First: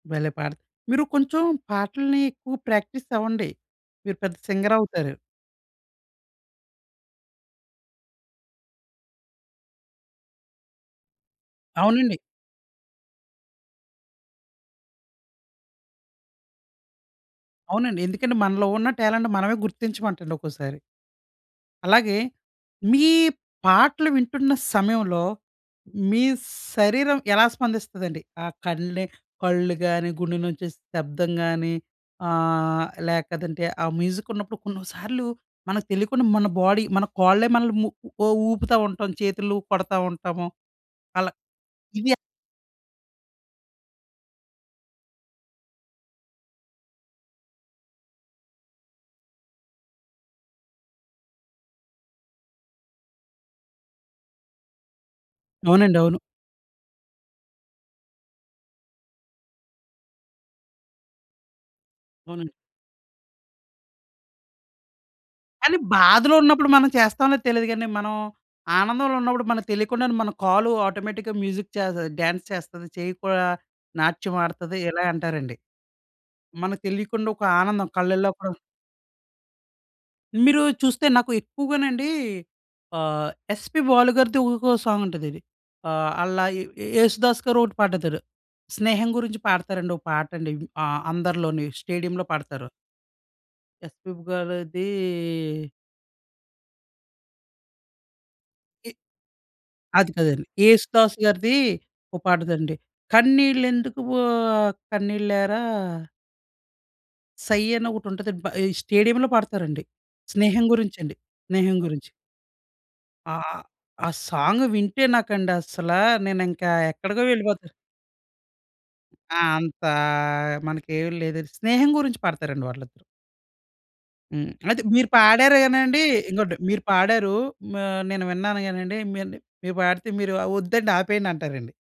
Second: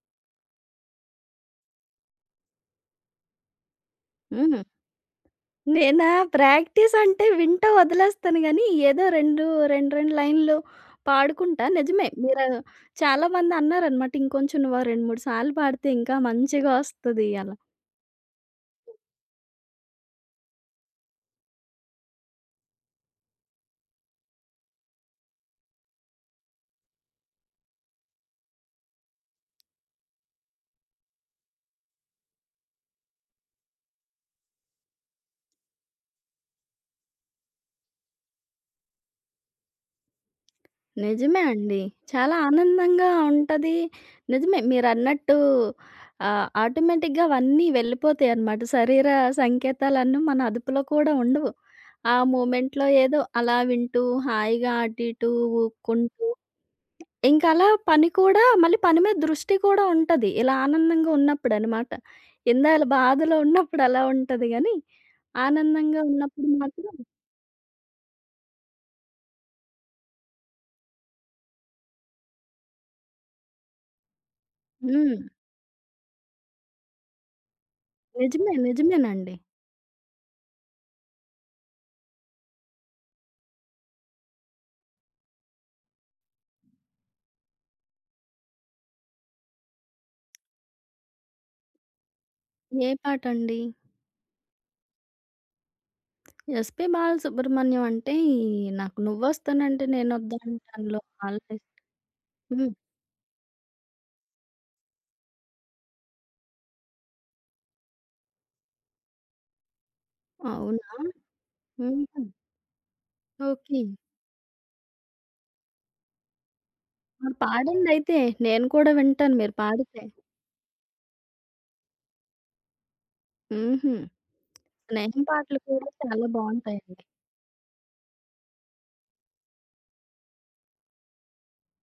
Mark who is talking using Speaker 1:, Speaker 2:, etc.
Speaker 1: భలే పాడ మీరు కొంచెం పాటల్ని ఎక్కువ ప్రాక్టీసవ్వండి. మీరు పెద్ద
Speaker 2: హ్మ్.
Speaker 1: సింగరవుతారు.
Speaker 2: నేనా? ప్రాక్టీసంటే వింటూ వదిలేస్తాను గానీ ఏదో 2 2, 2 లైన్‌లు పాడుకుంటా నిజమే
Speaker 1: అవునండి.
Speaker 2: మీరు చాలా మంది అన్నారనమాట. ఇంకొంచెం నువ్వు ఆ 2, 3 సార్లు పాడితే ఇంకా మంచిగొస్తది అలా.
Speaker 1: అవునండి. ఎందుకంటే మనలో ఉన్న టాలెంట్ మనమే గుర్తించమంటండి ఒక్కోసారి. అలాగే మీ పాటలు వింటున్న సమయంలో మీ శరీరం ఎలా స్పందిస్తదండి? ఆ కళ్ళే కళ్ళు గానీ, గుండె నుంచి శబ్దం గానీ ఆహ్, లేకదంటే ఆ మ్యూజికున్నప్పుడు కొన్నిసార్లు మనకు తెలీకుండా మన బాడీ మన కోళ్ళే మనల్ని ము ఉ ఊపుతావుంటాం. చేతుల్లుపడతా ఉంటాము. అలా
Speaker 2: నిజమే అండి.
Speaker 1: ఇదా
Speaker 2: చాలా ఆనందంగా ఉంటది. నిజమే మీరన్నట్టూ ఆహ్, ఆటోమేటిక్‌గా అవన్నీ వెళ్ళిపోతాయనమాట. శరీర సంకేతాలన్నీ మన అదుపులో కూడా ఉండవు. ఆ మూమెంట్‌లో ఏదో అలా వింటూ హాయిగా అటు ఇటు
Speaker 1: అవునండి. అవును.
Speaker 2: ఉక్కుంటూ ఇంకలా పని కూడా మళ్ళీ పని మీద దృష్టి కూడా ఉంటది. ఇలా ఆనందంగున్నప్పుడనమాట.
Speaker 1: అవునండి.
Speaker 2: ఇందాల బాధలో ఉన్నప్పుడలా ఉంటది గానీ
Speaker 1: కానీ
Speaker 2: ఆనందంగా
Speaker 1: బాధలో
Speaker 2: ఉన్నప్పుడు
Speaker 1: ఉన్నప్పుడు మనం
Speaker 2: మాత్రం
Speaker 1: చేస్తాంలేదో తెలీదు గానీ, మనం ఆనందంలో ఉన్నప్పుడు మనకు తెలియకుండానే మన కాలు ఆటోమేటిక్‌గా మ్యూజిక్ చేస డాన్స్ చేస్తది. చెయ్యి కూడా నాట్యమాడతది ఇలా
Speaker 2: హ్మ్.
Speaker 1: అంటారండి. మనకు తెలీకుండా ఒక ఆనందం కళ్ళల్లో కూడా
Speaker 2: నిజమే. నిజమేనండి.
Speaker 1: మీరూ చూస్తే నాకు ఎక్కువగానండి ఆహ్, 'ఎస్పీ బాలు' గారిది ఊకో సాంగుంటదది. ఆహ్, అల్లా యే 'యేసుదాసు' గారు ఒకటి పాడుతారు. స్నేహం గురించి పాడతారండి ఒక పాటండి ఆ! అందరిలోని స్టేడియంలో పాడతారు.
Speaker 2: ఏ పాటండి?
Speaker 1: 'ఎస్పిబీ' గారదీ
Speaker 2: 'ఎస్పీ బాలసుబ్రహ్మణ్యం' అంటే ఈ
Speaker 1: ఇ
Speaker 2: నాకు 'నువ్వొస్తానంటే
Speaker 1: అది కాదది.
Speaker 2: నేనొద్దంటానులో'
Speaker 1: 'యేసుదాసు'
Speaker 2: ఆళ్ళు
Speaker 1: గారిది
Speaker 2: తీస్
Speaker 1: ఒక
Speaker 2: హ్మ్.
Speaker 1: పాటదండి. కన్నీళ్ళెందుకు ఓహ్! కన్నీళ్ళేరా. సై అని ఒకటుంటదండి. బ స్టేడియంలో పాడతారండి. స్నేహం
Speaker 2: అవునా?
Speaker 1: గురించి అండి. స్నేహం గురించి.
Speaker 2: హుహు.
Speaker 1: ఆ! ఆ!
Speaker 2: ఓకే.
Speaker 1: ఆ సాంగ్ వింటే నాకండసలా నేనింకా ఎక్కడికో
Speaker 2: ఆ
Speaker 1: వెళ్ళిపోతారు.
Speaker 2: పాడండయితే నేను కూడా వింటాను.
Speaker 1: ఆ!
Speaker 2: మీరు
Speaker 1: అంతా
Speaker 2: పాడితే.
Speaker 1: మనకేమి లేదు. స్నేహం గురించి పాడతారండి వాళ్ళిద్దరూ.
Speaker 2: హుహు.
Speaker 1: హ్మ్. అయితే మీరు
Speaker 2: స్నేహం
Speaker 1: పాడారు
Speaker 2: పాటలు కూడా
Speaker 1: గనండి
Speaker 2: చాలా
Speaker 1: ఇంకోటి మీరు
Speaker 2: బావుంటాయండి.
Speaker 1: పాడారు. మా నేను విన్నాను గానండి. మీ నే మీరు పాడితే మీరు ఒద్దండి ఆపేయండంటారండి.